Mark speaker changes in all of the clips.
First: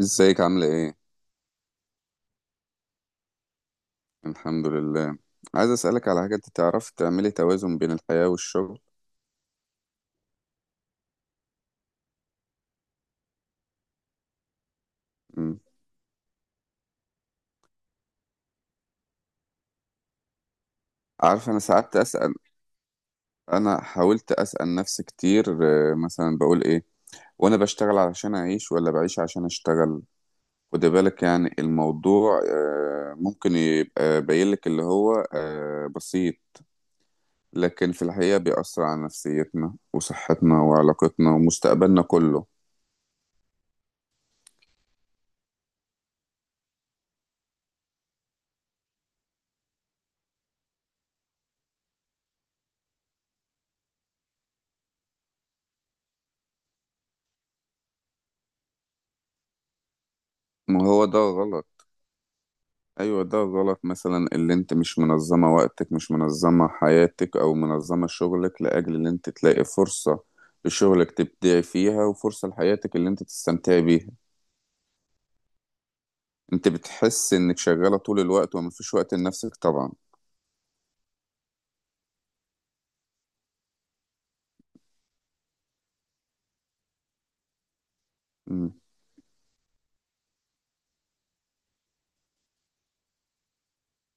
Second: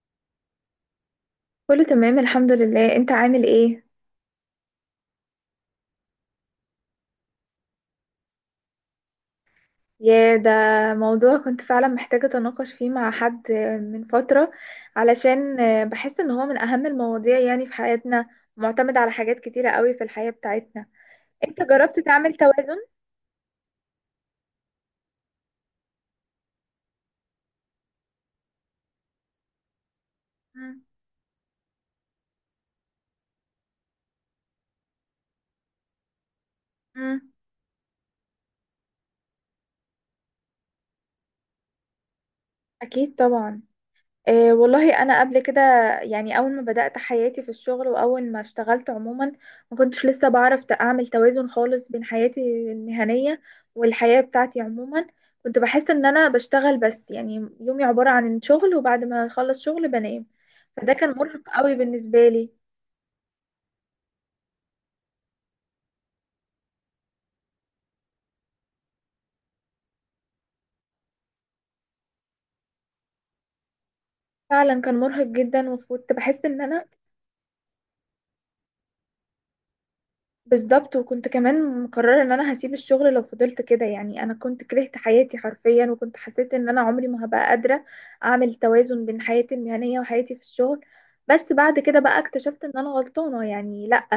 Speaker 1: ازيك عاملة ايه؟
Speaker 2: كله تمام، الحمد لله. انت عامل ايه؟
Speaker 1: الحمد لله. عايز اسألك على حاجة، انت تعرفي تعملي توازن بين الحياة والشغل؟
Speaker 2: يا ده موضوع كنت فعلا محتاجة اتناقش فيه مع حد من فترة، علشان
Speaker 1: مم.
Speaker 2: بحس ان هو من اهم المواضيع يعني في حياتنا، معتمد على حاجات كتيرة قوي في الحياة بتاعتنا.
Speaker 1: عارفة، انا
Speaker 2: انت
Speaker 1: ساعات
Speaker 2: جربت تعمل
Speaker 1: اسأل،
Speaker 2: توازن؟
Speaker 1: انا حاولت اسأل نفسي كتير. مثلا بقول ايه، وانا بشتغل علشان اعيش ولا بعيش عشان اشتغل؟
Speaker 2: مم.
Speaker 1: خدي بالك، يعني الموضوع ممكن يبقى باين لك اللي هو بسيط،
Speaker 2: مم.
Speaker 1: لكن في الحقيقة بيأثر على نفسيتنا وصحتنا وعلاقتنا ومستقبلنا كله.
Speaker 2: اكيد طبعا. إيه والله انا قبل كده يعني اول ما بدأت حياتي في الشغل واول ما اشتغلت عموما، ما كنتش لسه بعرف اعمل توازن خالص بين حياتي المهنية والحياة بتاعتي عموما. كنت بحس ان انا بشتغل بس، يعني يومي عبارة عن شغل، وبعد ما اخلص شغل بنام.
Speaker 1: ما
Speaker 2: فده
Speaker 1: هو
Speaker 2: كان
Speaker 1: ده
Speaker 2: مرهق
Speaker 1: غلط.
Speaker 2: قوي بالنسبة لي.
Speaker 1: ايوه ده غلط، مثلا اللي انت مش منظمة وقتك، مش منظمة حياتك، او منظمة شغلك لاجل ان انت تلاقي فرصة لشغلك تبدعي فيها، وفرصة لحياتك اللي انت تستمتعي بيها.
Speaker 2: فعلا كان مرهق جدا وكنت بحس ان
Speaker 1: انت
Speaker 2: انا
Speaker 1: بتحس انك شغالة طول الوقت ومفيش وقت لنفسك طبعا.
Speaker 2: بالظبط، وكنت كمان مقررة ان انا هسيب الشغل لو فضلت كده. يعني انا كنت كرهت حياتي حرفيا، وكنت حسيت ان انا عمري ما هبقى قادرة اعمل
Speaker 1: مم.
Speaker 2: توازن بين حياتي المهنية وحياتي في الشغل. بس بعد كده بقى اكتشفت ان انا غلطانة، يعني لا.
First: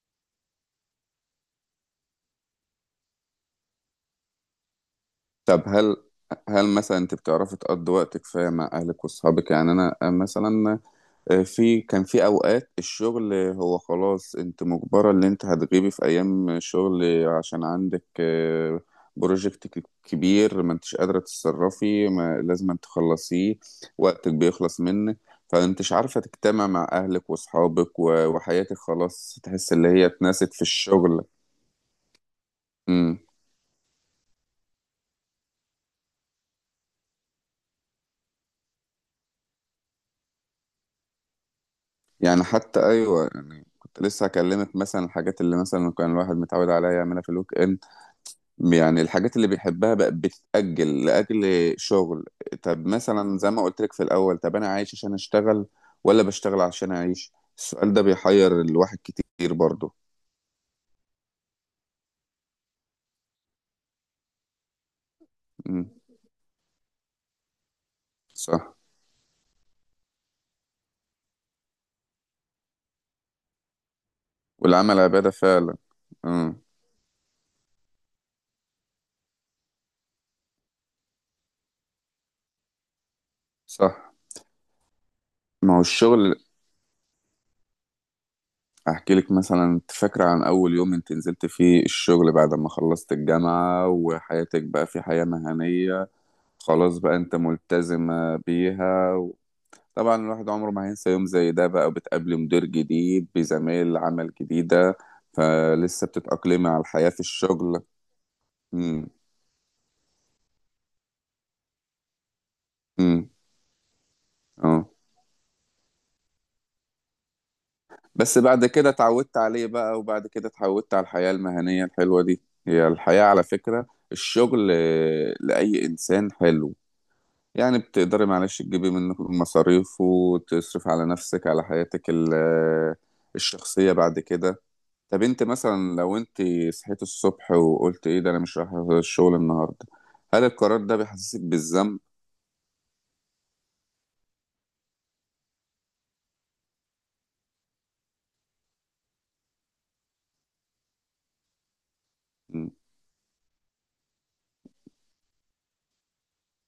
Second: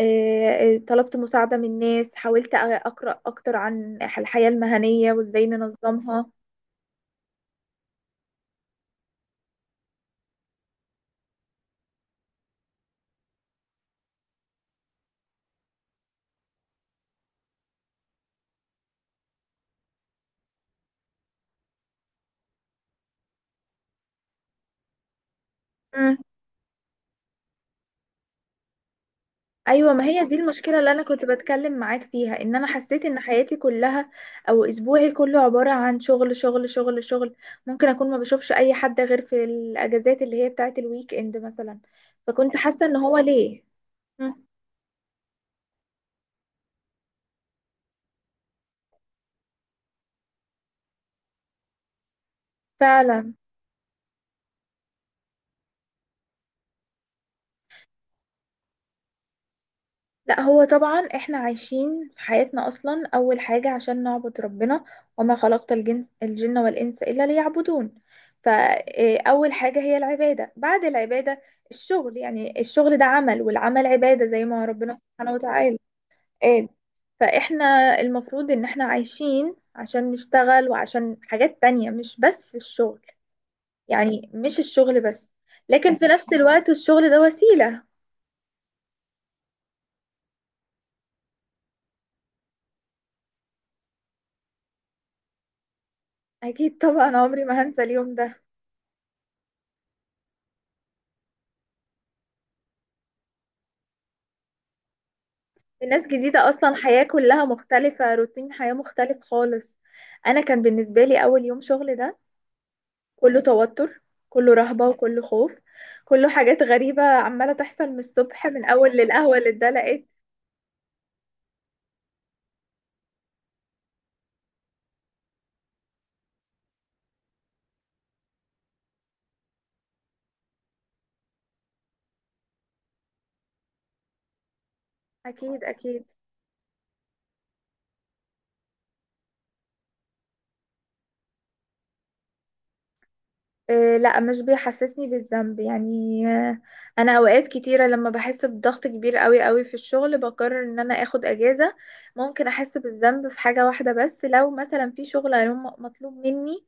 Speaker 2: طلبت مساعدة من ناس، حاولت اقرأ اكتر عن الحياة المهنية وازاي
Speaker 1: طب هل
Speaker 2: ننظمها.
Speaker 1: هل مثلا انت بتعرفي تقضي وقتك فيها مع اهلك واصحابك؟ يعني انا مثلا، في كان في اوقات الشغل، هو خلاص انت مجبرة ان انت هتغيبي في ايام شغل عشان عندك بروجكت كبير، ما انتش قادرة تتصرفي، ما لازم أن تخلصيه، وقتك بيخلص منك. فانتش عارفة تجتمع مع اهلك واصحابك وحياتك خلاص، تحس اللي
Speaker 2: ايوه، ما
Speaker 1: هي
Speaker 2: هي دي
Speaker 1: اتنست في
Speaker 2: المشكله اللي انا
Speaker 1: الشغل.
Speaker 2: كنت بتكلم معاك فيها، ان انا حسيت
Speaker 1: امم.
Speaker 2: ان حياتي كلها او اسبوعي كله عباره عن شغل شغل شغل شغل. ممكن اكون ما بشوفش اي حد غير في الاجازات اللي هي بتاعه الويك اند مثلا.
Speaker 1: يعني
Speaker 2: فكنت
Speaker 1: حتى
Speaker 2: حاسه ان هو
Speaker 1: ايوه،
Speaker 2: ليه.
Speaker 1: يعني كنت لسه
Speaker 2: مم.
Speaker 1: هكلمك مثلا الحاجات اللي مثلا كان الواحد متعود عليها يعملها في الويك اند، يعني الحاجات اللي بيحبها بقت بتتأجل لأجل شغل. طب
Speaker 2: فعلا.
Speaker 1: مثلا زي ما قلت لك في الأول، طب أنا عايش عشان أشتغل، ولا بشتغل عشان أعيش؟ السؤال ده بيحير الواحد كتير برضه.
Speaker 2: لا هو طبعا احنا عايشين في حياتنا اصلا اول حاجة عشان نعبد ربنا، وما خلقت
Speaker 1: مم.
Speaker 2: الجن والانس الا ليعبدون.
Speaker 1: صح.
Speaker 2: فاول حاجة هي العبادة. بعد العبادة الشغل. يعني الشغل ده عمل، والعمل عبادة زي ما
Speaker 1: والعمل
Speaker 2: ربنا
Speaker 1: عبادة
Speaker 2: سبحانه
Speaker 1: فعلا.
Speaker 2: وتعالى
Speaker 1: مم.
Speaker 2: قال. فاحنا المفروض ان احنا عايشين عشان نشتغل وعشان حاجات تانية، مش بس الشغل.
Speaker 1: صح.
Speaker 2: يعني مش الشغل بس،
Speaker 1: ما هو
Speaker 2: لكن في نفس
Speaker 1: الشغل.
Speaker 2: الوقت الشغل ده وسيلة.
Speaker 1: أحكي لك، مثلا أنت فاكرة عن أول يوم أنت نزلت فيه الشغل بعد ما خلصت الجامعة وحياتك بقى في حياة مهنية؟
Speaker 2: اكيد
Speaker 1: خلاص بقى
Speaker 2: طبعا،
Speaker 1: أنت
Speaker 2: عمري ما هنسى اليوم ده.
Speaker 1: ملتزمة بيها. طبعا الواحد عمره ما هينسى يوم زي ده بقى، وبتقابلي مدير جديد بزمايل عمل جديدة،
Speaker 2: ناس
Speaker 1: فلسه
Speaker 2: جديدة
Speaker 1: بتتأقلمي
Speaker 2: أصلا،
Speaker 1: على
Speaker 2: حياة
Speaker 1: الحياة في
Speaker 2: كلها
Speaker 1: الشغل.
Speaker 2: مختلفة، روتين حياة
Speaker 1: امم.
Speaker 2: مختلف خالص. أنا كان بالنسبة لي أول يوم شغل ده
Speaker 1: امم.
Speaker 2: كله توتر، كله رهبة
Speaker 1: اه.
Speaker 2: وكله خوف، كله حاجات غريبة عمالة تحصل من
Speaker 1: بس
Speaker 2: الصبح، من
Speaker 1: بعد كده
Speaker 2: أول
Speaker 1: اتعودت
Speaker 2: للقهوة اللي
Speaker 1: عليه بقى،
Speaker 2: اتدلقت.
Speaker 1: وبعد كده اتعودت على الحياة المهنية الحلوة دي، هي الحياة على فكرة. الشغل لأي إنسان حلو، يعني بتقدري معلش تجيبي منه مصاريف وتصرف على نفسك، على حياتك الشخصية بعد كده. طب انت
Speaker 2: أكيد
Speaker 1: مثلا
Speaker 2: أكيد.
Speaker 1: لو انت صحيت الصبح وقلت ايه ده، انا مش رايح الشغل النهارده؟ هل القرار ده بيحسسك بالذنب؟
Speaker 2: لا مش بيحسسني بالذنب، يعني انا اوقات كتيره لما بحس بضغط كبير قوي قوي في الشغل بقرر ان انا اخد اجازه. ممكن
Speaker 1: م-
Speaker 2: احس بالذنب في حاجه واحده بس، لو مثلا في شغل مطلوب مني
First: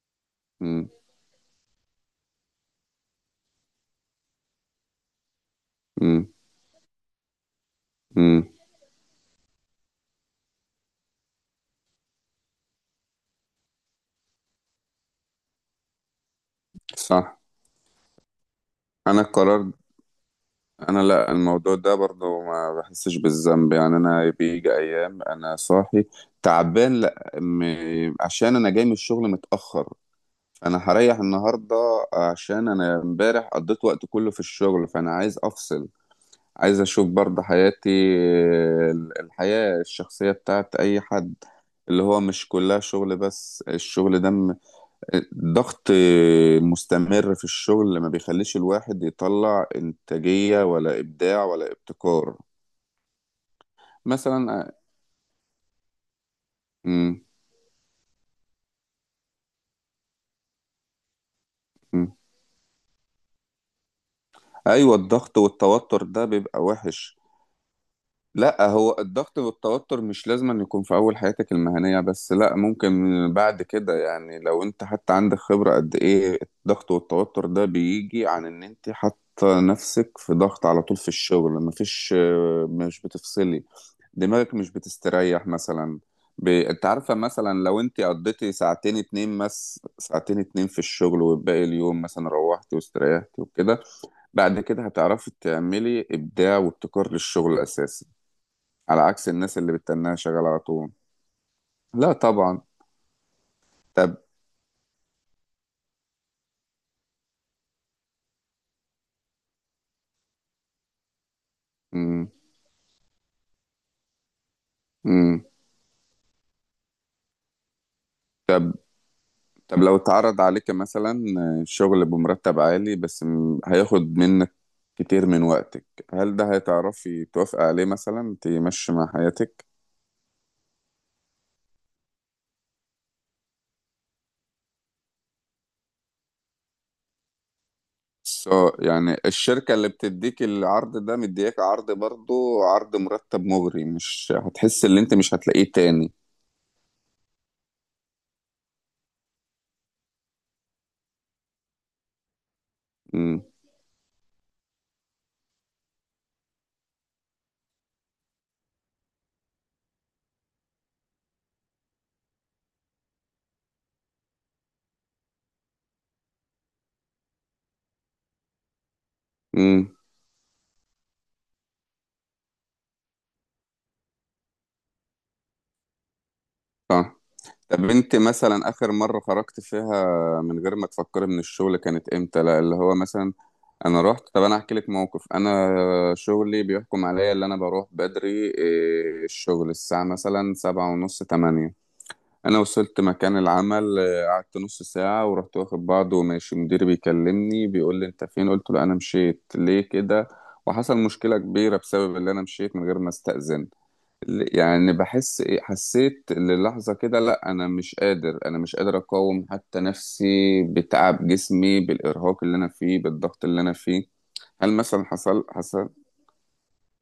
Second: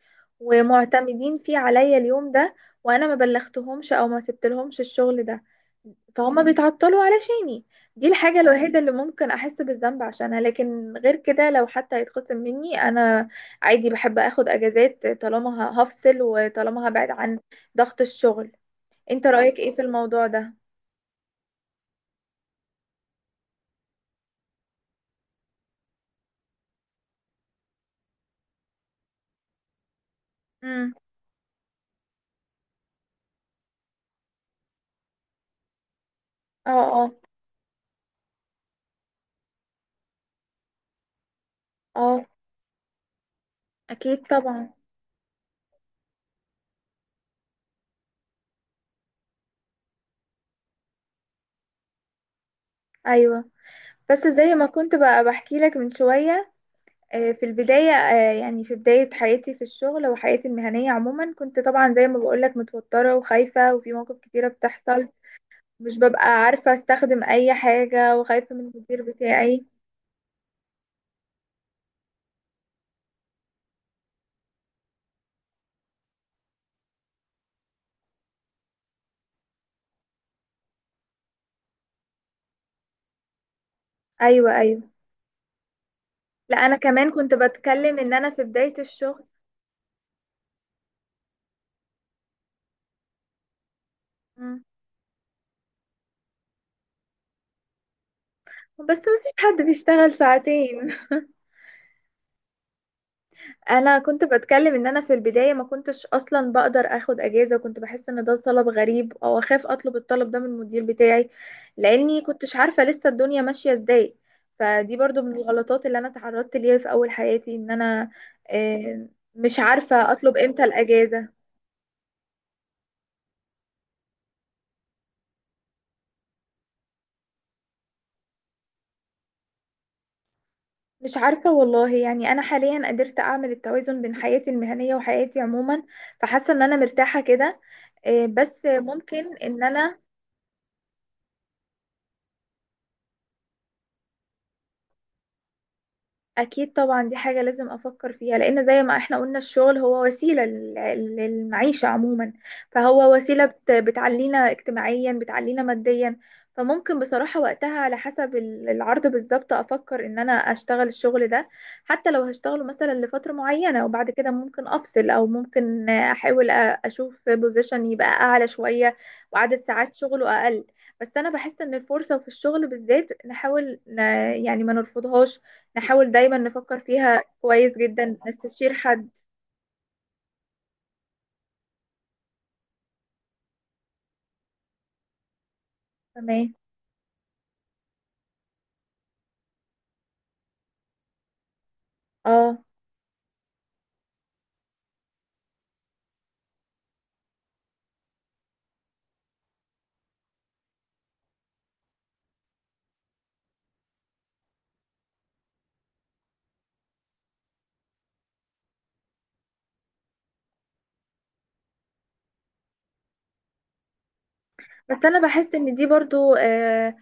Speaker 1: م-
Speaker 2: ومعتمدين فيه عليا اليوم ده، وانا ما بلغتهمش او ما سبتلهمش الشغل ده،
Speaker 1: م-
Speaker 2: فهم بيتعطلوا علشاني. دي الحاجه
Speaker 1: م.
Speaker 2: الوحيده اللي ممكن احس بالذنب عشانها. لكن غير كده، لو حتى هيتخصم مني انا عادي، بحب اخد اجازات طالما هفصل وطالما هبعد
Speaker 1: صح.
Speaker 2: عن ضغط الشغل.
Speaker 1: انا
Speaker 2: انت رأيك
Speaker 1: القرار.
Speaker 2: ايه في الموضوع ده؟
Speaker 1: انا لا، الموضوع ده برضو ما بحسش بالذنب، يعني انا بيجي ايام انا صاحي تعبان لا عشان انا جاي من الشغل متاخر، فانا
Speaker 2: امم.
Speaker 1: هريح النهارده، عشان انا امبارح قضيت وقت كله في الشغل، فانا عايز افصل،
Speaker 2: اه،
Speaker 1: عايز اشوف
Speaker 2: اه.
Speaker 1: برضه حياتي، الحياة الشخصية بتاعت اي حد، اللي هو
Speaker 2: اه.
Speaker 1: مش كلها شغل بس، الشغل
Speaker 2: اكيد
Speaker 1: ده
Speaker 2: طبعا.
Speaker 1: ضغط مستمر في الشغل ما بيخليش الواحد يطلع انتاجية ولا ابداع ولا ابتكار.
Speaker 2: ايوه. بس زي
Speaker 1: مثلا
Speaker 2: ما
Speaker 1: أ-
Speaker 2: كنت بقى بحكي لك من شوية،
Speaker 1: م-
Speaker 2: في البداية، يعني في بداية حياتي في الشغل وحياتي المهنية عموما، كنت طبعا
Speaker 1: م.
Speaker 2: زي ما بقولك متوترة وخايفة، وفي مواقف كتيرة
Speaker 1: ايوه،
Speaker 2: بتحصل.
Speaker 1: الضغط
Speaker 2: مش
Speaker 1: والتوتر ده
Speaker 2: ببقى
Speaker 1: بيبقى
Speaker 2: عارفة
Speaker 1: وحش.
Speaker 2: استخدم اي حاجة، وخايفة من
Speaker 1: لا هو
Speaker 2: المدير
Speaker 1: الضغط
Speaker 2: بتاعي.
Speaker 1: والتوتر مش لازم أن يكون في أول حياتك المهنية بس، لا ممكن بعد كده، يعني لو أنت حتى عندك خبرة قد إيه، الضغط والتوتر ده بيجي عن إن أنت حاطة نفسك في ضغط على طول في الشغل، مفيش، مش بتفصلي،
Speaker 2: ايوه،
Speaker 1: دماغك مش
Speaker 2: ايوه.
Speaker 1: بتستريح مثلا.
Speaker 2: لا، انا
Speaker 1: أنت
Speaker 2: كمان
Speaker 1: عارفة،
Speaker 2: كنت
Speaker 1: مثلا لو
Speaker 2: بتكلم
Speaker 1: أنت
Speaker 2: ان انا في
Speaker 1: قضيتي
Speaker 2: بداية
Speaker 1: ساعتين
Speaker 2: الشغل،
Speaker 1: اتنين، بس ساعتين اتنين في الشغل، والباقي اليوم مثلا روحتي واستريحتي وكده، بعد كده هتعرفي تعملي إبداع وابتكار للشغل أساسا،
Speaker 2: بس
Speaker 1: على
Speaker 2: ما
Speaker 1: عكس
Speaker 2: فيش
Speaker 1: الناس
Speaker 2: حد
Speaker 1: اللي
Speaker 2: بيشتغل
Speaker 1: بتتناها شغالة على طول.
Speaker 2: ساعتين.
Speaker 1: لا طبعا.
Speaker 2: انا
Speaker 1: طب.
Speaker 2: كنت بتكلم ان انا في البداية ما كنتش اصلا بقدر اخد اجازة، وكنت بحس ان ده طلب غريب، او اخاف اطلب الطلب ده من المدير بتاعي، لاني
Speaker 1: مم.
Speaker 2: كنتش عارفة لسه الدنيا ماشية ازاي. فدي برضو من
Speaker 1: مم.
Speaker 2: الغلطات اللي انا تعرضت ليها في اول حياتي، ان انا آه، مش
Speaker 1: طب لو
Speaker 2: عارفة اطلب
Speaker 1: اتعرض
Speaker 2: امتى
Speaker 1: عليك مثلا
Speaker 2: الاجازة.
Speaker 1: شغل بمرتب عالي بس هياخد منك كتير من وقتك، هل ده هتعرفي توافقي عليه؟ مثلا تمشي مع حياتك،
Speaker 2: مش عارفة والله، يعني انا حاليا قدرت اعمل التوازن بين حياتي المهنية وحياتي عموما، فحاسة ان انا مرتاحة كده. بس
Speaker 1: سو يعني
Speaker 2: ممكن ان
Speaker 1: الشركة اللي
Speaker 2: انا،
Speaker 1: بتديك العرض ده مدياك عرض، برضو عرض مرتب مغري، مش هتحس ان انت مش هتلاقيه تاني؟
Speaker 2: اكيد طبعا دي حاجة لازم افكر فيها، لان زي ما احنا قلنا الشغل هو وسيلة للمعيشة عموما. فهو
Speaker 1: امم.
Speaker 2: وسيلة بتعلينا اجتماعيا، بتعلينا ماديا. فممكن بصراحة وقتها على حسب العرض بالظبط افكر ان انا اشتغل الشغل ده، حتى لو هشتغله مثلا لفترة معينة، وبعد كده ممكن افصل، او ممكن احاول اشوف بوزيشن يبقى اعلى شوية وعدد
Speaker 1: امم.
Speaker 2: ساعات شغله اقل. بس انا بحس ان الفرصة في الشغل بالذات نحاول يعني ما نرفضهاش، نحاول دايما نفكر
Speaker 1: صح.
Speaker 2: فيها كويس
Speaker 1: طب انت
Speaker 2: جدا،
Speaker 1: مثلا
Speaker 2: نستشير
Speaker 1: اخر
Speaker 2: حد.
Speaker 1: مرة خرجت فيها من غير ما تفكري من الشغل كانت امتى؟ لا اللي هو مثلا انا رحت، طب انا احكي لك موقف، انا
Speaker 2: تمام.
Speaker 1: شغلي بيحكم عليا اللي انا بروح بدري، الشغل الساعة مثلا سبعة ونص تمانية. انا
Speaker 2: اه.
Speaker 1: وصلت مكان العمل، قعدت نص ساعة ورحت واخد بعض وماشي، مديري بيكلمني بيقول لي انت فين، قلت له انا مشيت ليه كده، وحصل مشكلة كبيرة بسبب اللي انا مشيت من غير ما استأذن. يعني بحس حسيت للحظة كده، لا أنا مش قادر، أنا مش قادر أقاوم حتى نفسي، بتعب جسمي بالإرهاق اللي أنا فيه، بالضغط اللي أنا فيه. هل مثلا
Speaker 2: بس انا
Speaker 1: حصل
Speaker 2: بحس ان دي
Speaker 1: حصل
Speaker 2: برضو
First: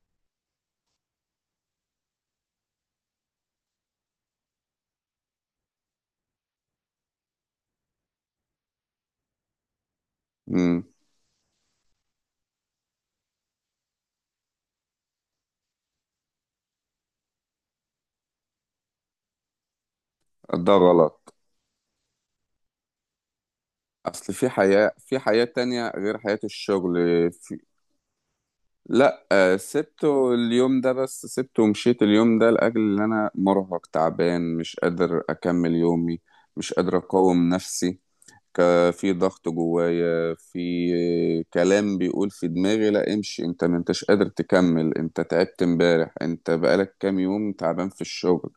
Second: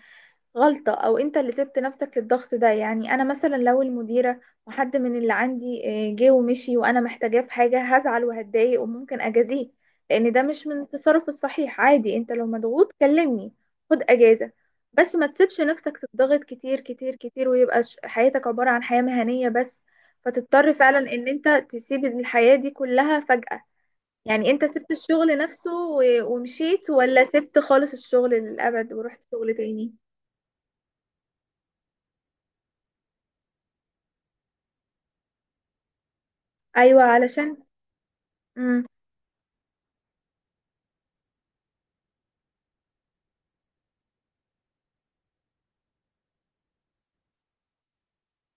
Speaker 2: غلطة، أو أنت اللي سبت نفسك للضغط ده. يعني أنا مثلا لو المديرة وحد من اللي عندي جه ومشي وأنا محتاجاه في حاجة، هزعل وهتضايق وممكن أجازيه، لأن ده مش من
Speaker 1: مم.
Speaker 2: التصرف الصحيح. عادي أنت لو مضغوط كلمني، خد أجازة، بس ما تسيبش نفسك تضغط كتير كتير كتير، ويبقى حياتك عبارة عن حياة مهنية بس، فتضطر
Speaker 1: ده
Speaker 2: فعلا
Speaker 1: غلط،
Speaker 2: إن أنت تسيب الحياة دي كلها فجأة.
Speaker 1: أصل في
Speaker 2: يعني أنت سبت
Speaker 1: حياة، في
Speaker 2: الشغل
Speaker 1: حياة
Speaker 2: نفسه
Speaker 1: تانية غير
Speaker 2: و-
Speaker 1: حياة
Speaker 2: ومشيت
Speaker 1: الشغل.
Speaker 2: ولا
Speaker 1: في...
Speaker 2: سبت خالص الشغل للأبد ورحت
Speaker 1: لا
Speaker 2: شغل تاني؟
Speaker 1: سبته اليوم ده، بس سبته ومشيت اليوم ده لأجل إن أنا مرهق تعبان مش قادر أكمل يومي، مش قادر
Speaker 2: ايوه
Speaker 1: أقاوم
Speaker 2: علشان.
Speaker 1: نفسي.
Speaker 2: امم.
Speaker 1: في ضغط جوايا، في كلام بيقول في دماغي لا امشي، انت ما انتش قادر تكمل، انت تعبت امبارح، انت بقالك كام يوم تعبان في الشغل،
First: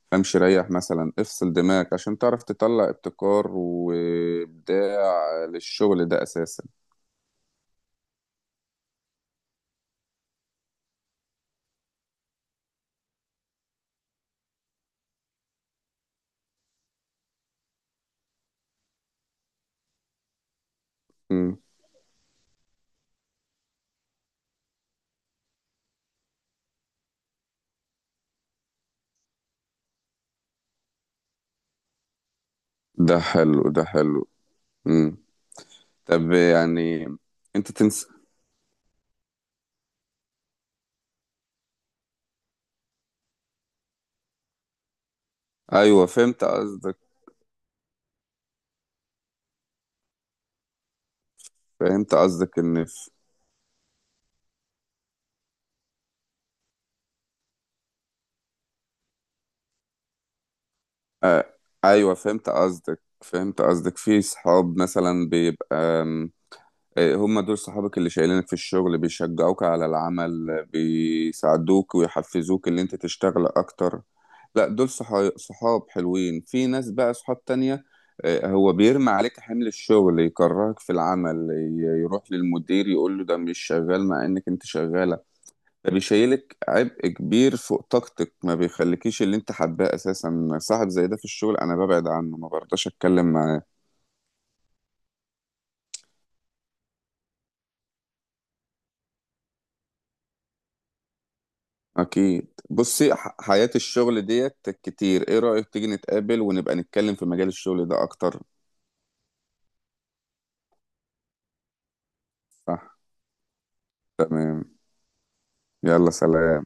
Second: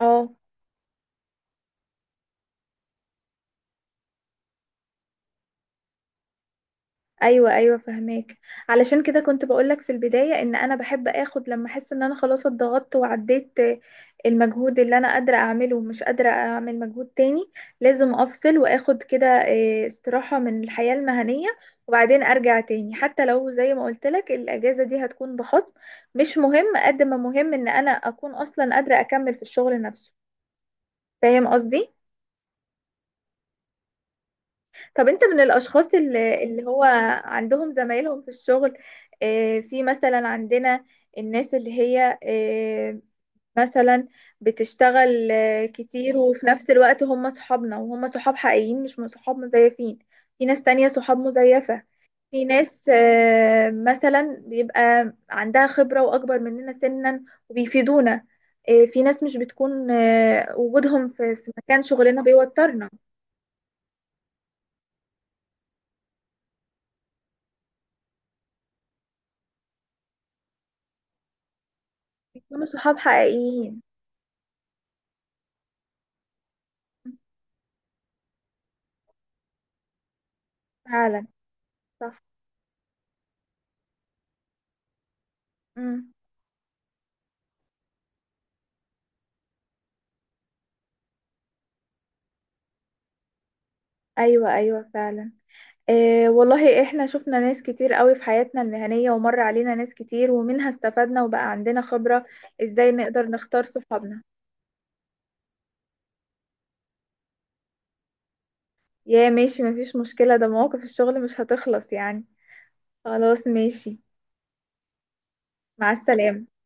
Speaker 2: اه.
Speaker 1: امشي ريح، مثلا افصل دماغك عشان تعرف تطلع ابتكار وابداع للشغل ده اساسا.
Speaker 2: ايوه، ايوه، فهماك. علشان كده كنت بقولك في البدايه ان انا بحب اخد، لما احس ان انا خلاص اتضغطت وعديت المجهود اللي انا قادره اعمله ومش قادره اعمل مجهود تاني، لازم افصل واخد كده استراحه من الحياه المهنيه،
Speaker 1: مم.
Speaker 2: وبعدين ارجع تاني. حتى لو زي ما قلت لك الاجازه دي هتكون بخصم، مش مهم، قد ما مهم ان انا اكون اصلا قادره اكمل في الشغل نفسه. فاهم قصدي؟
Speaker 1: ده حلو ده حلو.
Speaker 2: طب
Speaker 1: مم.
Speaker 2: انت من الاشخاص
Speaker 1: طب
Speaker 2: اللي هو
Speaker 1: يعني انت
Speaker 2: عندهم
Speaker 1: تنسى.
Speaker 2: زمايلهم في الشغل؟ في مثلا عندنا الناس اللي هي مثلا بتشتغل
Speaker 1: ايوه
Speaker 2: كتير،
Speaker 1: فهمت
Speaker 2: وفي نفس
Speaker 1: قصدك
Speaker 2: الوقت هم صحابنا، وهم صحاب حقيقيين مش من صحاب مزيفين. في ناس تانية صحاب مزيفة.
Speaker 1: فهمت
Speaker 2: في
Speaker 1: قصدك ان
Speaker 2: ناس مثلا بيبقى عندها خبرة واكبر مننا سنا وبيفيدونا. في ناس مش بتكون وجودهم في
Speaker 1: آه.
Speaker 2: مكان
Speaker 1: ايوه
Speaker 2: شغلنا
Speaker 1: فهمت
Speaker 2: بيوترنا.
Speaker 1: قصدك فهمت قصدك في صحاب مثلا بيبقى آم، آه، هم دول صحابك اللي شايلينك في الشغل، بيشجعوك على العمل، بيساعدوك
Speaker 2: بيكونوا
Speaker 1: ويحفزوك ان انت
Speaker 2: صحاب
Speaker 1: تشتغل
Speaker 2: حقيقيين.
Speaker 1: اكتر. لا دول صحاب حلوين، في ناس بقى صحاب تانية، هو بيرمي عليك حمل الشغل، يكرهك في
Speaker 2: فعلا،
Speaker 1: العمل،
Speaker 2: صح.
Speaker 1: يروح للمدير يقول له ده مش شغال مع انك انت شغال، ده
Speaker 2: امم.
Speaker 1: بيشيلك عبء كبير فوق طاقتك، ما بيخليكيش اللي انت حباه اساسا، صاحب زي ده في الشغل انا ببعد عنه، ما برضاش اتكلم معاه.
Speaker 2: ايوه، ايوه فعلا. إيه والله احنا شفنا ناس كتير قوي في حياتنا المهنية، ومر علينا ناس كتير، ومنها استفدنا وبقى عندنا خبرة.
Speaker 1: اكيد،
Speaker 2: ازاي
Speaker 1: بصي
Speaker 2: نقدر نختار
Speaker 1: حياة
Speaker 2: صحابنا؟
Speaker 1: الشغل ديت كتير، ايه رأيك تيجي نتقابل ونبقى نتكلم في مجال الشغل ده اكتر؟
Speaker 2: يا ماشي، مفيش مشكلة، ده مواقف الشغل مش هتخلص يعني.
Speaker 1: صح.
Speaker 2: خلاص، ماشي. مع
Speaker 1: يلا
Speaker 2: السلامة.
Speaker 1: سلام.